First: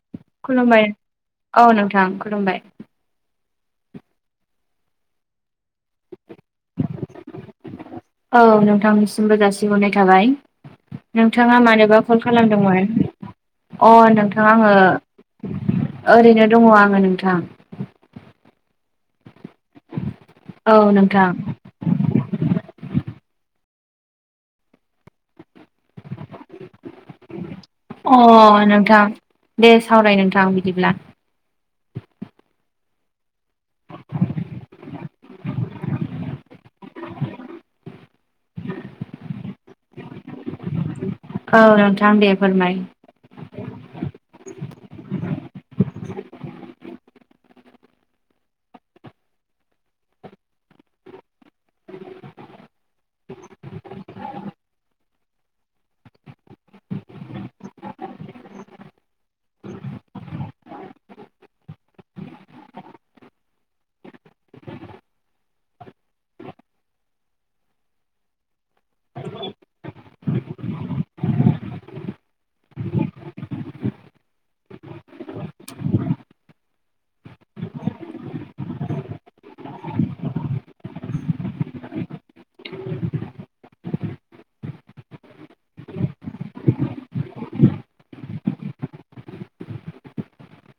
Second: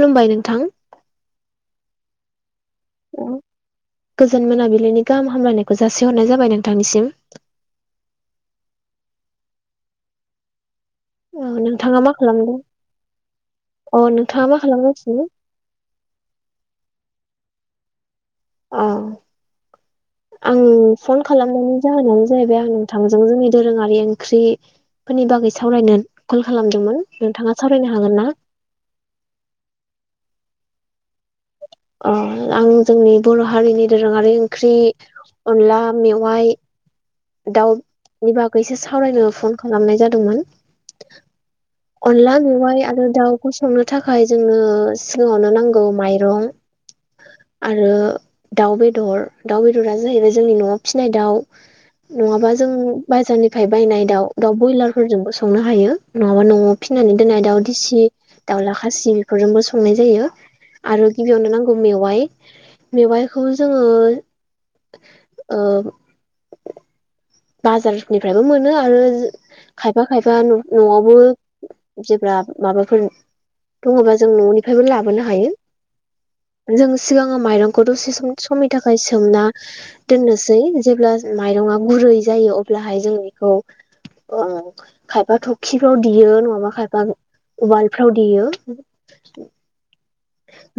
खुलुमबाय नोंथां खुलुमबाय औ नोंथां खुलुमबाय। गोजोन मोनाबिलिनि गाहाम हामलायनायखौ जासिहरनाय जाबाय नोंथांनिसिम। औ नोंथांनिसिमबो जासिहरनाय थाबाय। औ नोंथाङा मानोबा मा कल खालामदों खालामदोंमोन? अ नोंथाङा आङो ओरैनो दङ आङो नोंथां। औ आं औ फन नोंथां खालामनायनि जाहोनानो जाहैबाय आं नोंथांमोनजों जोंनि दोरोङारि ओंख्रिफोरनि बागै सावरायनो कल खालामदोंमोन नोंथाङा सावरायनो हागोन ना? अ नोंथा दे सावराय नोंथां आं बिदिब्ला अ आं जोंनि बर' हारिनि दोरोङारि ओंख्रि अनला मेवाइ दाउ नि बागैसो सावरायनो फन खालामनाय जादोंमोन। औ। दे अनला फोरमाय मेवाइ आरो दाउखौ संनो थाखाय जोंनो सिगाङावनो नांगौ माइरं। आरो दाउ बेदर दाउ बेदरा जाहैबाय जोंनि न'आव फिसिनाय दाउ नङाबा जों बाजारनिफ्राय बायनाय दाउ दाउ ब्रयलार फोरजोंबो संनो हायो। नङाबा न'आव फिनानै दोननाय दाउदिसि दाउला खासि बेफोरजोंबो संनाय जायो। आरो गिबियावनो नांगौ मेवाइ मेवाइखौ जोङो ओं। बाजारनिफ्रायबो मोनो आरो खायफा खायफा न'आवबो जेब्ला माबाफोर दङ'बा जों न'निफ्रायबो लाबोनो हायो। जों सिगाङो माइरंखौ दसे समनि थाखाय सोमना। दोननोसै जेब्ला माइरंआ गुरै जायो अब्लाहाय जों बेखौ खायफा थखिफ्राव देयो नङाबा खायफा उवालफ्राव देयो।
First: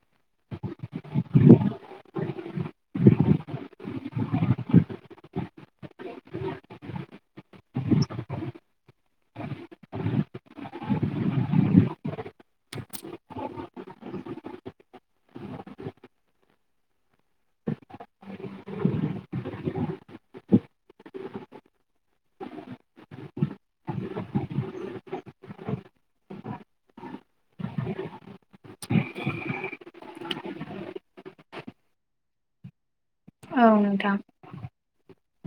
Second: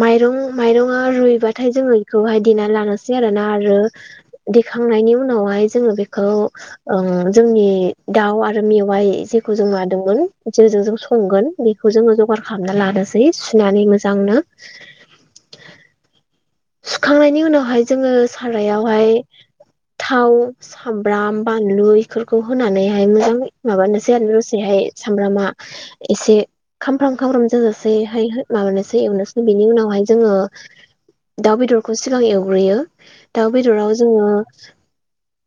माइरं माइरङा रुइबाथाय जोङो बेखौहाय देना लानोसै आरोना आरो दिखांनायनि उनावहाय जोङो बेखौ ओं जोंनि दाउ आरो मेवाइ जेखौ जों मादोंमोन जेजों जों संगोन । बेखौ जोङो जगार खालामना लानोसै सुनानै मोजांनो। सुखांनायनि उनावहाय जोङो सारायावहाय थाव सामब्राम बानलु इफोरखौ होनानैहाय मोजां माबानोसै आरो दसेहाय सामब्रामा एसे खामफ्राम खामफ्राम जाजासेैहाय माबानोसै एवनोसै बेनि उनावहाय जोङो। दाउ बेदरखौ सिगां एवग्रोयो दाउ औ बेदराव नोंथां जोङो।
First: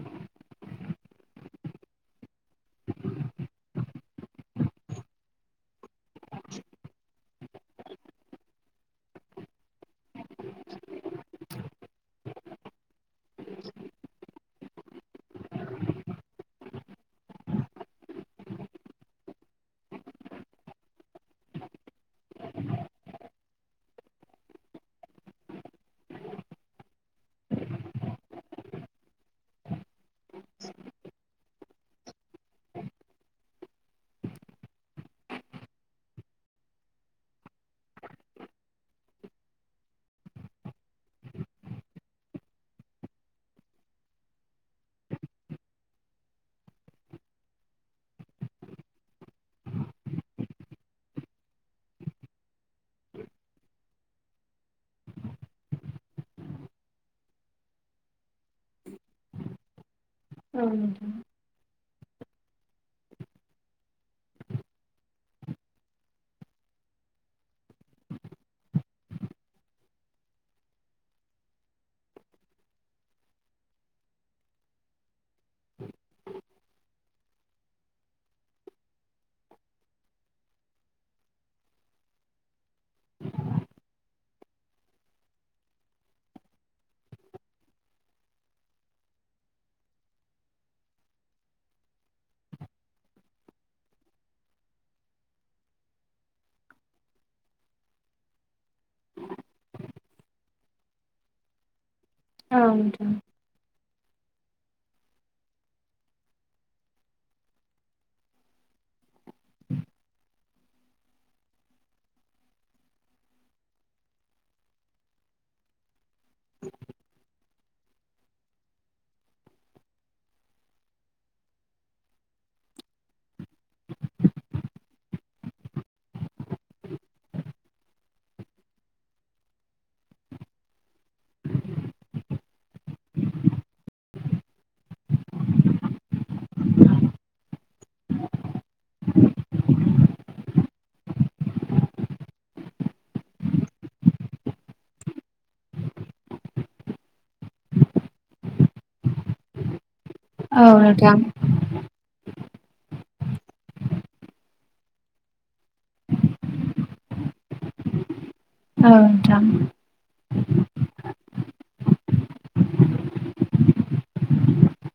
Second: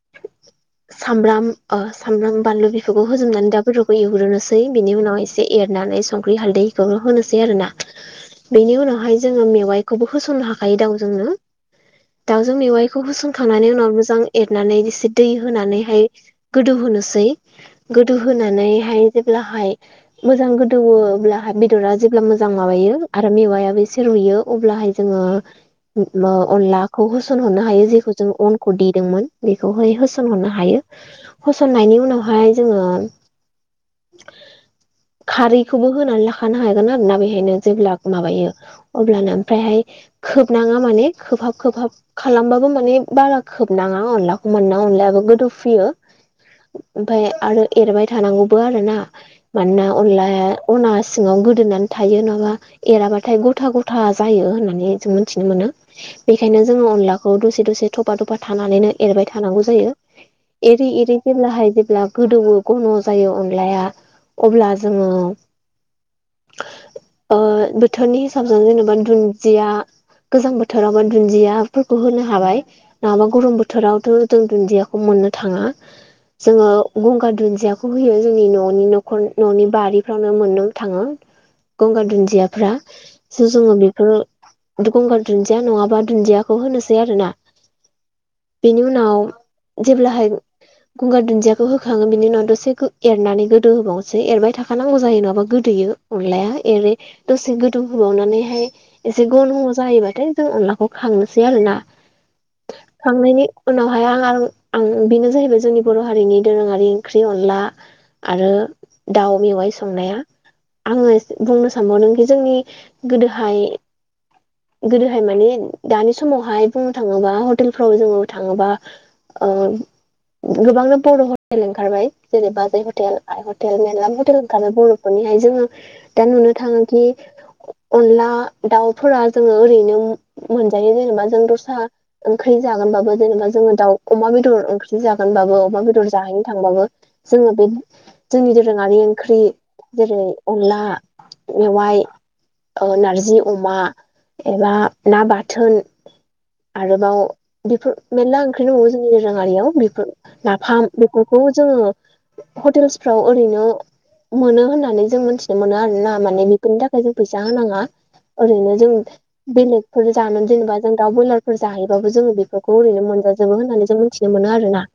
[inaudible] सामब्राम ओ सामब्राम बानलु बिफोरखौ होजोबनानै दा बेदरखौ एवग्रोनोसै बिनि उनाव एसे एरनानै संख्रि हालदैखौनो होनोसै आरोना। बेनि उनावहाय जोङो मेवाइखौबो होसननो हाखायो दाउ जोंनो। दाउजों मेवाइखौ होसनखांनानै उनाव मोजां एरनानै एसे दै होनानैहाय। गोदौ होनोसै गोदौ होनानैहाय जेब्लाहाय मोजां गोदौवो अब्लाहाय बेदरा जेब्ला मोजां माबायो आरो मेवायाबो एसे रुयो अब्लाहाय जोङो। अनलाखौ होसनहरनो हायो जेखौ जों अनखौ देदोंमोन बेखौहाय होसनहरनो हायो। होसननायनि उनावहाय जोङो। [inaudible] खारैखौबो होनानै लाखानो हागोन आरोना बेहायनो जेब्ला माबायो। अब्लानो ओमफ्रायहाय खोबनाङा माने खोबहाब खोबहाब खालामबाबो माने बारा खोबनाङा अनलाखौ मोनोना अनलायाबो गोदौफ्रुयो। ओमफाय आरो एरबाय थानांगौबो आरोना। मानोना अनलाया अना सिङाव गोदोनानै थायो नङाबा। एराबाथाय गथा गथा जायो होननानै जों मोनथिनो मोनो। बेखायनो जोङो अनलाखौ दसे दसे थफा थफा थानानैनो एरबाय थानांगौ जायो। औ एरै एरै। नोंथां जेब्लाहाय जेब्ला गोदौवो घन' जायो अनलाया अब्ला जोङो। ओ बोथोरनि हिसाबजों जेनेबा दुन्दिया गोजां बोथोरावबा दुन्दियाफोरखौ होनो हाबाय। नङाबा गरम बोथोरावथ' जों दुन्दियाखौ मोननो थाङा। जोङो गंगार दुन्दियाखौ होयो जोंनि न'नि न'खर न'नि बारिफ्रावनो मोननो थाङो। गंगार दुन्दियाफ्रा स' जोङो बेफोर गंगार दुन्दिया नङाबा दुन्दियाखौ होनोसै आरोना। बेनि उनाव जेब्लाहाय। गंगार दुन्दियाखौ होखाङो बिनि उनाव दसे एरनानै गोदो होबावनोसै एरबाय थाखानांगौ जायो नङाबा गोदोयो। अनलाया एरै दसे गोदौ होबावनानैहाय एसे गन' जाहैबाथाय जों अनलाखौ खांनोसै आरोना औ नोंथां खांनायनि उनावहाय आं आं बेनो जाहैबाय जोंनि बर' हारिनि दोरोङारि ओंख्रि अनला। आरो दाउ मेवाइ संनाया। आङो बुंनो सानबावदोंखि जोंनि गोदोहाय गोदोहाय माने दानि समावहाय बुंनो थाङोबा हटेलफ्राव जोङो थाङोबा। ओ गोबांनो बर' हटेल ओंखारबाय जेरै बाजै हटेल, आइ हटेल मेर्ला हटेल ओंखारबाय बर' मोनहैनाय जोङो दा नुनो थाङोखि अनला दाउ फोरा जोङो ओरैनो मोनजायो जेनेबा जों दस्रा ओंख्रि जागोनबाबो जेनेबा जोङो दाउ अमा बेदर ओंख्रि जागोनबाबो अमा बेदर जाहैनो थांबाबो जोङो बेनो जोंनि दोरोङारि ओंख्रि जेरै अनला मेवाइ ओ नारजि अमा एबा ना बाथोन आरोबाव बेफोर मेरला ओंख्रि दङो जोंनि दोरोंयारियाव बेफोर औ नाफाम नोंथां बेफोरखौ जोङो हटेलसफ्राव ओरैनो मोनो होननानै जों मोनथिनो मोनो आरोना माने बेफोरनि थाखाय जों फैसा होनाङा। ओरैनो जों औ नोंथां बेलेग जानो जेनेबा जों दा बयलारफोर जाहैबाबो जोङो बेफोरखौ ओरैनो मोनजाजोबो होननानै जों मिथिनो मोनो आरो ना।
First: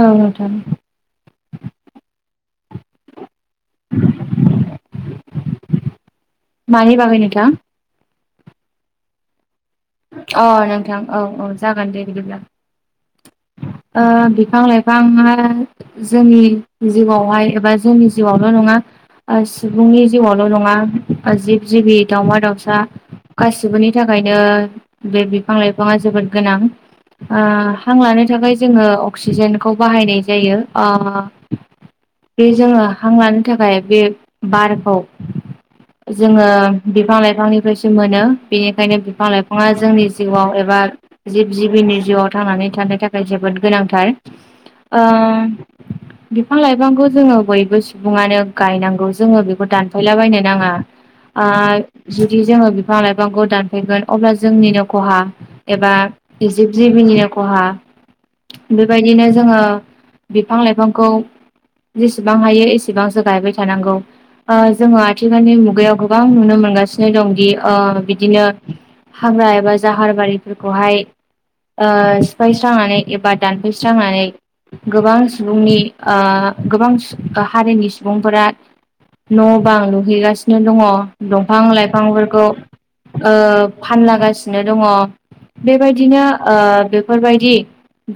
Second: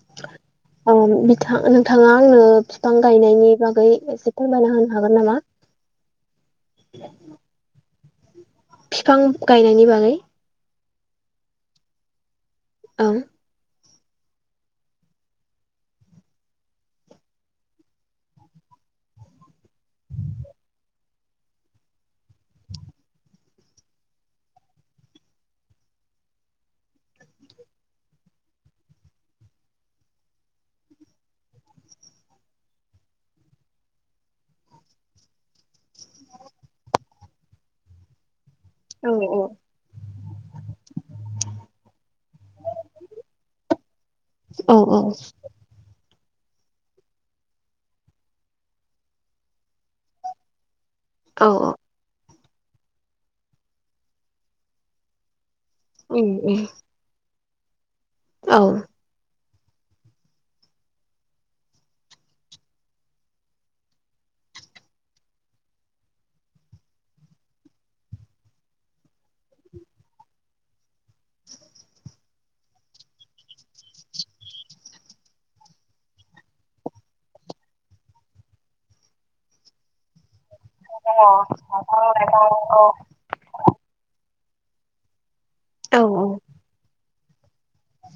औ नोंथां। औ नोंथा नोंथाङा आंनो फिफां गायनायनि बागै एसे फोरमायना होनो हागोन नामा? मानि बागै नोंथां फिफां गायनायनि बागै अ नोंथां औ औ जागोन दे बिदिब्ला। औ ओ बिफां लाइफाङा जोंनि जिउआवहाय एबा जोंनि जिउआवल' नङा ओ सुबुंनि जिउआवल' नङा जिब जिबि दावमा दाउसा गासिबोनि थाखायनो बे बिफां लाइफाङा जोबोद गोनां। ओ हां लानो थाखाय जोङो अक्सिजेनखौ बाहायनाय जायो ओ बे जोङो हां लानो थाखाय बे बारखौ जोङो बिफां लाइफांनिफ्रायसो मोनो। बेनिखायनो औ बिफां लाइफाङा जोंनि जिउआव एबा जिब जिबिनि जिउआव थांनानै थानो थाखाय जोबोद गोनांथार। औ ओ औ बिफां लाइफांखौ जोङो बयबो सुबुङानो गायनांगौ। जोङो बेखौ दानफायलाबायनो नाङा। आ औ जुदि जोङो बिफां लाइफांखौ दानफैगोन अब्ला जोंनिनो खहा एबा उम उम जिब जिबिनिनो खहा। औ बेबायदिनो जोङो बिफां लाइफांखौ जेसेबां हायो एसेबांसो गायबाय थानांगौ। ओ जोङो आथिखालनि मुगायाव गोबां नुनो मोनगासिनो दं दि ओ बिदिनो हाग्रा एबा जाहार बारिफोरखौहाय ओ [unintelligible] स्रांनानै एबा दानफायस्रांनानै गोबां सुबुंनि ओ गोबां सु हारिनि सुबुंफोरा न' बां लुहैगासिनो दङ' औ औ दंफां लाइफांफोरखौ ओ फानलागासिनो दङ'। औ बेबायदिनो ओ बेफोरबायदि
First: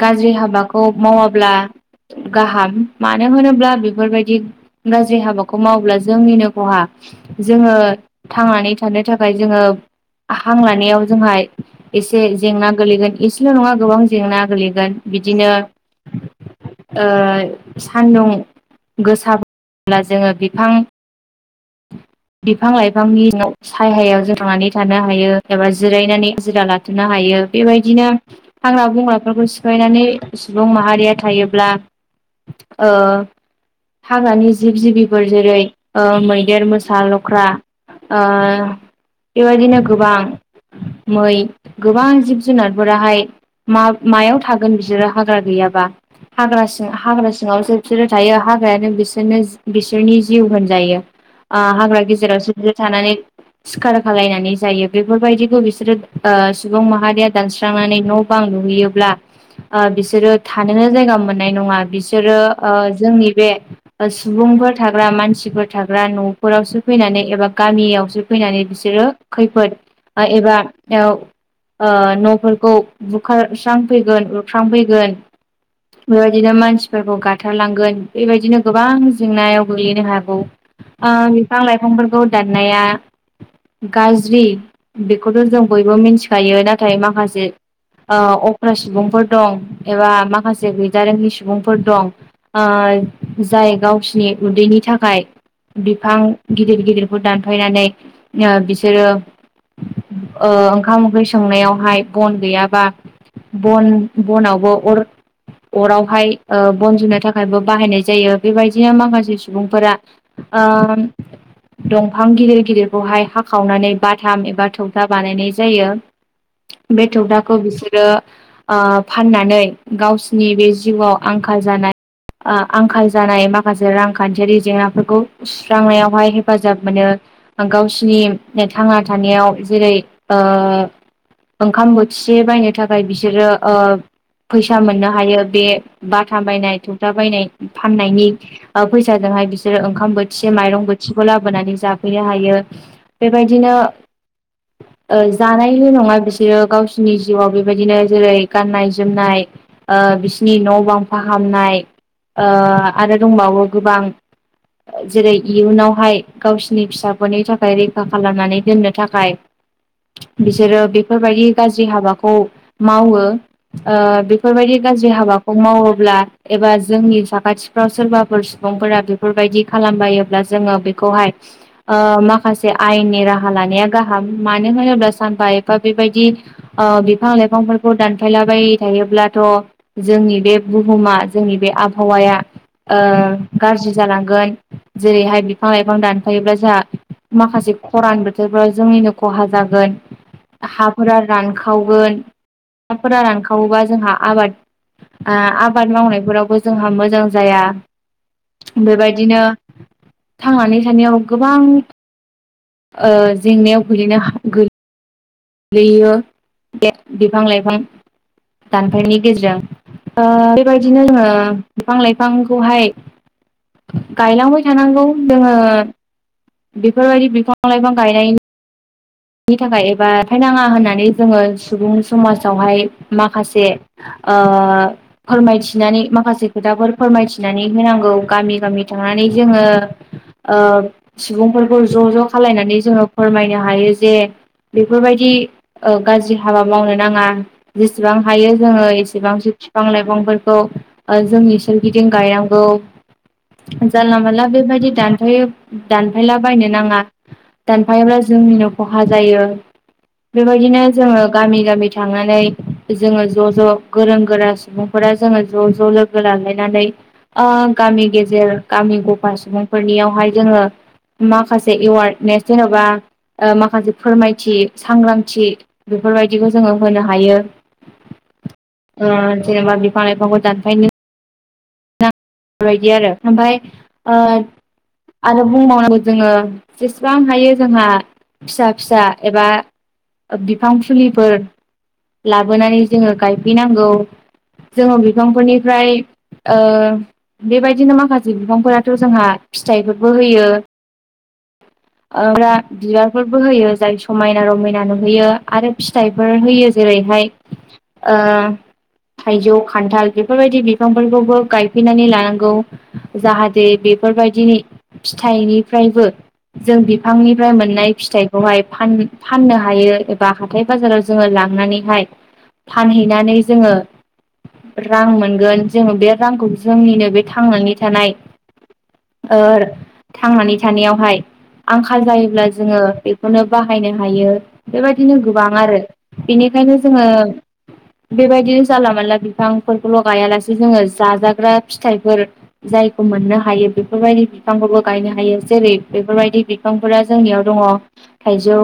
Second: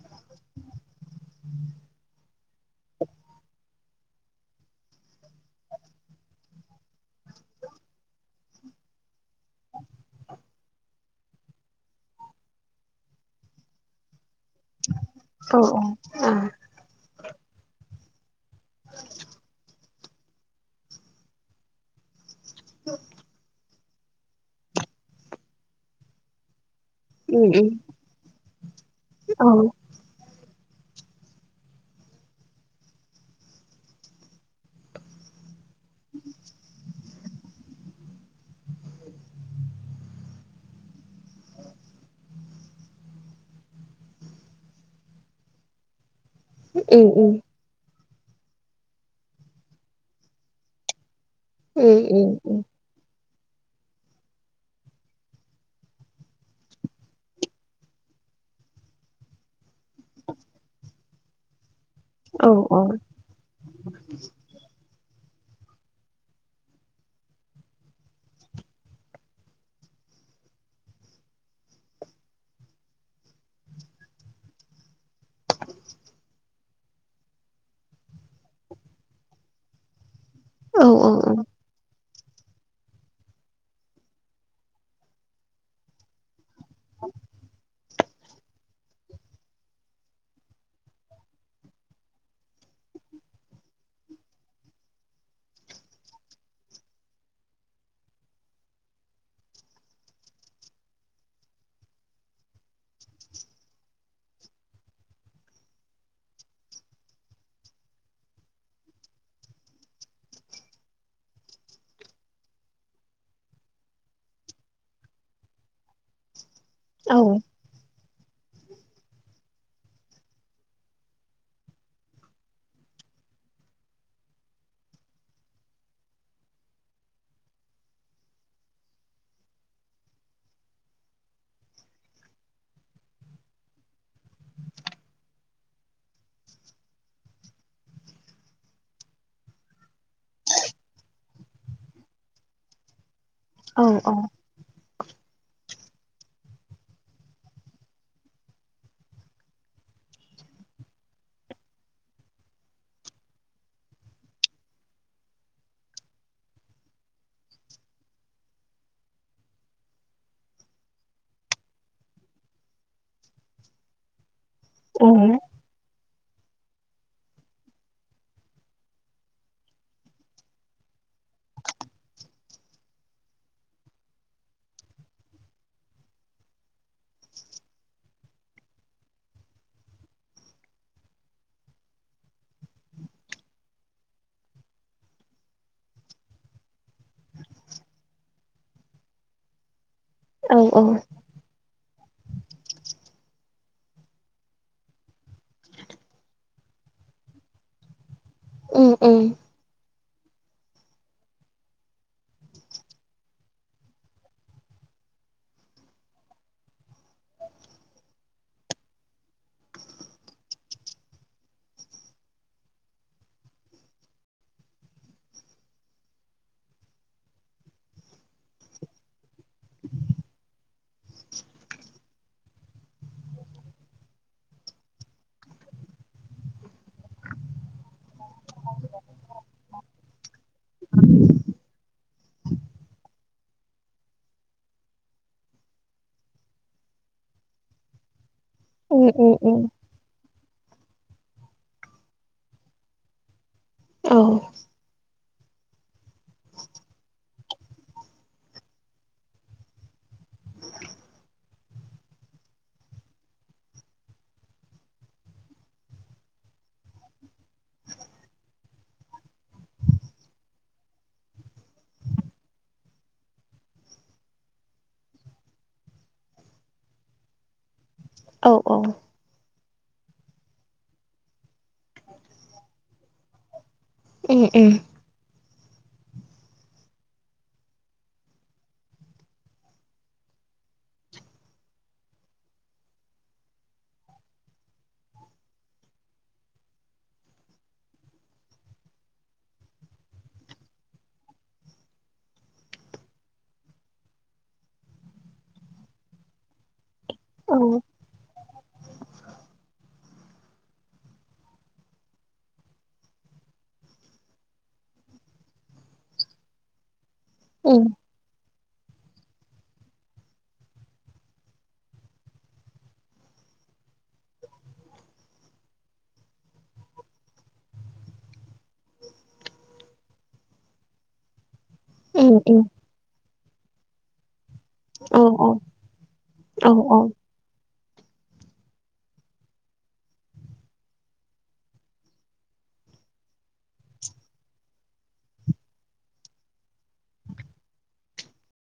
गाज्रि हाबाखौ मावाब्ला गाहाम। मानो होनोब्ला बे फोरबायदि गाज्रि हाबाखौ मावोब्ला जोंनिनो खहा। जोङो थांनानै थानो थाखाय जोङो हां लानायाव जोंहा एसे जेंना गोलैगोन एसेल' नङा गोबां जेंना गोलैगोन। बिदिनो औ ओ सान्दुं गोसाब्ला जोङो बिफां बिफां लाइफांनि न' सायहायाव जों थांनानै थानो हायो एबा जिरायनानै जिरा ला थ'नो हायो। उम उम बेबायदिनो हाग्रा बंग्राफोरखौ औ सिफायनानै सुबुं माहारिया थायोब्ला ओ हाग्रानि जिब जिबिफोर जेरै ओ मै मोसा लख्रा ओ बेबायदिनो गोबां मै गोबां जिब जुनारफोराहाय मा मायाव थागोन बिसोरो हाग्रा गैयाबा। हाग्रा सिं उम उम हाग्रा सिङाव जे बिसोरो थायो हाग्रायानो बिसोरनो बिसोरनि जिउ होनजायो। ओ उम हाग्रा उम गेजेरावसो बि थानानै सिखार खालायनानै जायो बेफोरबायदिखौ बिसोरो ओ सुबुं माहारिया दानस्रांनानै न' बां लुैहोयोब्ला ओ बिसोरो थांनोनो जायगा मोननाय नङा बि सोरो औ ओ जोंनि बे सुबुंफोर थाग्रा मानसिफोर थाग्रा न' खरावसो फैनानै एबा गामियावसो फैनानै बिसोरो खैफोद एबा औ ओ न'फोरखौ बुखारस्रांफैगोन उरख्रांफैगोन ओ बेबादिनो मानस फोरखौ गाथारलांगोन बेबायदिनो गोबां जेंनायाव गोलैनो हागौ। औ औ [unintelligible] बिफां लाइफांफोरखौ दाननाया गाज्रि बेखौथ' जों बयबो मिनथि गायो नाथाय माखासे ओ अख्रा सुबुंफोर दं एबा माखासे गैजारोङि सुबुंफोर दं। ओ जाय गावसिनि उदैनि थाखाय बिफां गिदिर गिदिरखौ दानफायनानै ओ बिसोरो ओ ओंखाम ओंख्रि संनायावहाय बन गैयाबा बन बनावबो अर अरावहाय ओ बनजुनो थाखायबो बाहायनाय जायो बेबायदिनो माखासे सुबुंफोरा आ दंफां गिदिर गिदिरखौहाय हाखावनानै बाथाम एबा थौथा बानायनाय जायो‌। बे औ थौदाखौ बिसोर रो ओ फाननानै गावसिनि बे जिउआव आंखाल जानाय ओ आंखाल जानाय माखासे रांखान्थियारि जेंनाफोर खौ सुस्रांनायावहाय हेफाजाब मोनो। गावसिनि थांना थानायाव जेरै ओ ओंखाम बोथिसे बायनो थाखाय बिसोरो ओ फैसा मोननो हायो बे बाथाम बायनाय थौथा बायनाय फाननायनि ओ फैसाजों बिस सोलो ओंखाम बोथिसे माइरं बोथिखौ लाबोनानै जाफैनो हायो बेबायदिनो औ [inaudible] ओ जानायल' नङा बिसोरो गावसोरनि जिउआव बेबायदिनो जेरै गाननाय जोमनाय ओ बिसिनि न' बां फाहामनाय ओ आरो दंबावो गोबां जेरै इयुनावहाय गावसिनि फिसाफोरनि थाखाय रैखा खालामनानै दोननो थाखाय [inaudible] बिसोरो बेफोरबायदि गाज्रि हाबाखौ मावो ओ बेफोरबायदि गाज्रि हाबाखौ मावोब्ला एबा जोंनि साखाथिफ्राव सोरबाफोर सुबुंफोरा बे फोरबायदि खालामबायोब्ला जोङो बेखौहाय ओ माखासे आयेननि राहा लानाया गाहाम मानो होनोब्ला सानफा एफा बेबायदि ओ बिफां लाइफांफोरखौ दानफायलाबाय थायोब्लाथ' जोंनि बे बुहुमा जोंनि बे आबहावाया गाज्रि ओ जालांगोन। जेरैहाय बिफां लाइफां दानफायोब्ला जोंहा माखासे खरान बोथोरफोरा जोंनिनो खहा जागोन औ हा औ फोरा रानखावगोन फोरा रानखावोबा जोंहा आबाद ओ आबाद मावनायफोरावबो जोंहा मोजां जाया। उम उम बेबायदिनो थांनानै थानायाव गोबां ओ जेंनायाव गोलैनोहा गै गैयो बिफां लाइफां दानफायनि गेजेरजों ओ बेबायदिनो जोङो बिफां लाइफांखौहाय गायलांबाय थानांगौ जोङो बेफोरबायदि बिफां लाइफां गायनायनि नि थाखाय एबा फायनाङा होननानै जोङो सुबुं समाजावहाय माखासे ओ फोरमायथिनानै माखासे खोथाफोर फोरमायथिनानै होनांगौ गामि गामि थांनानै जोङो ओ सुबुंफोरखौ ज' ज' खालायनानै जोङो फोरमायनो हायो। जे बेफोरबायदि गाज्रि हाबा मावनो नाङा। जेसेबां हायो जोङो उम उम एसेबांसो उम फिफां लाइफांफोरखौ ओ जोंनि सोरगिदिं गायनांगौ औ जानला मानला बेबायदि दानफायो दानफायला बायनो नाङा दानफायाब्ला जोंनिनो खहा जायो। बेबायदिनो जोङो गामि गामि थांनानै जोङो ज' ज' गोरों गोरा सुबुं खौरां जोङो ज' ज' लोगो लालायनानै ओ गामि गेजेर गामि गफा सुबुंफोरनियावहाय जोङो माखासे एवार्डने जेन'बा माखासे फोरमायथि सांग्रांथि बेफोरबायदिखौ जोङो होनो हायो। औ औ ओ जेनेबा बिफां लाइफांखौ दानफायनो बेबायदि आरो ओमफ्राय ओ उम उम आरो बुंबावनांगौ जोङो जेसेबां हायो जोंहा फिसा फिसा एबा बिफां फुलिफोर लाबोनानै जोङो गायफैनांगौ। जोङो बिफांफोरनिफ्राय ओ बेबायदिनो माखासे बिगांफोराथ' जोंहा फिथाइफोरबो होयो। ओ बिबारफोरबो होयो जाय समायना रमायना नुहैयो आरो फिथाइफोर होयो जेरैहाय औ ओ थाइजौ खान्थाल बेफोरबायदि बिफांफोरखौबो गायफैनानै लानांगौ। जाहाथे बेफोरबायदिनि फिथाइनिफ्रायबो जों बिफांनिफ्राय उम मोननाय फिथाइ बैखौहाय फाननो हायो एबा हाथाय बाजाराव जोङो लांनानैहाय फानहैनानै जोङो रां मोनगोन जोङो बे रांखौ जोंनिनो बे थांनानै थानाय ओ थांनानै थानायावहाय‌ आंखाल उम जायोब्ला उम जोङो बेखौनो बाहायनो हायो। औ बेबायदिनो गोबां आरो औ बेनिखायनो औ जोङो बेबायदिनो जानला मानला बिफांफोरखौल' गायालासे जोङो जाजाग्रा फिथाइफोर जायखौ मोननो हायो बेफोरबायदि बिफांखौबो गायनो हायो जेरै बेफोरबायदि बिफांफोरा जोंनियाव दङ थाइजौ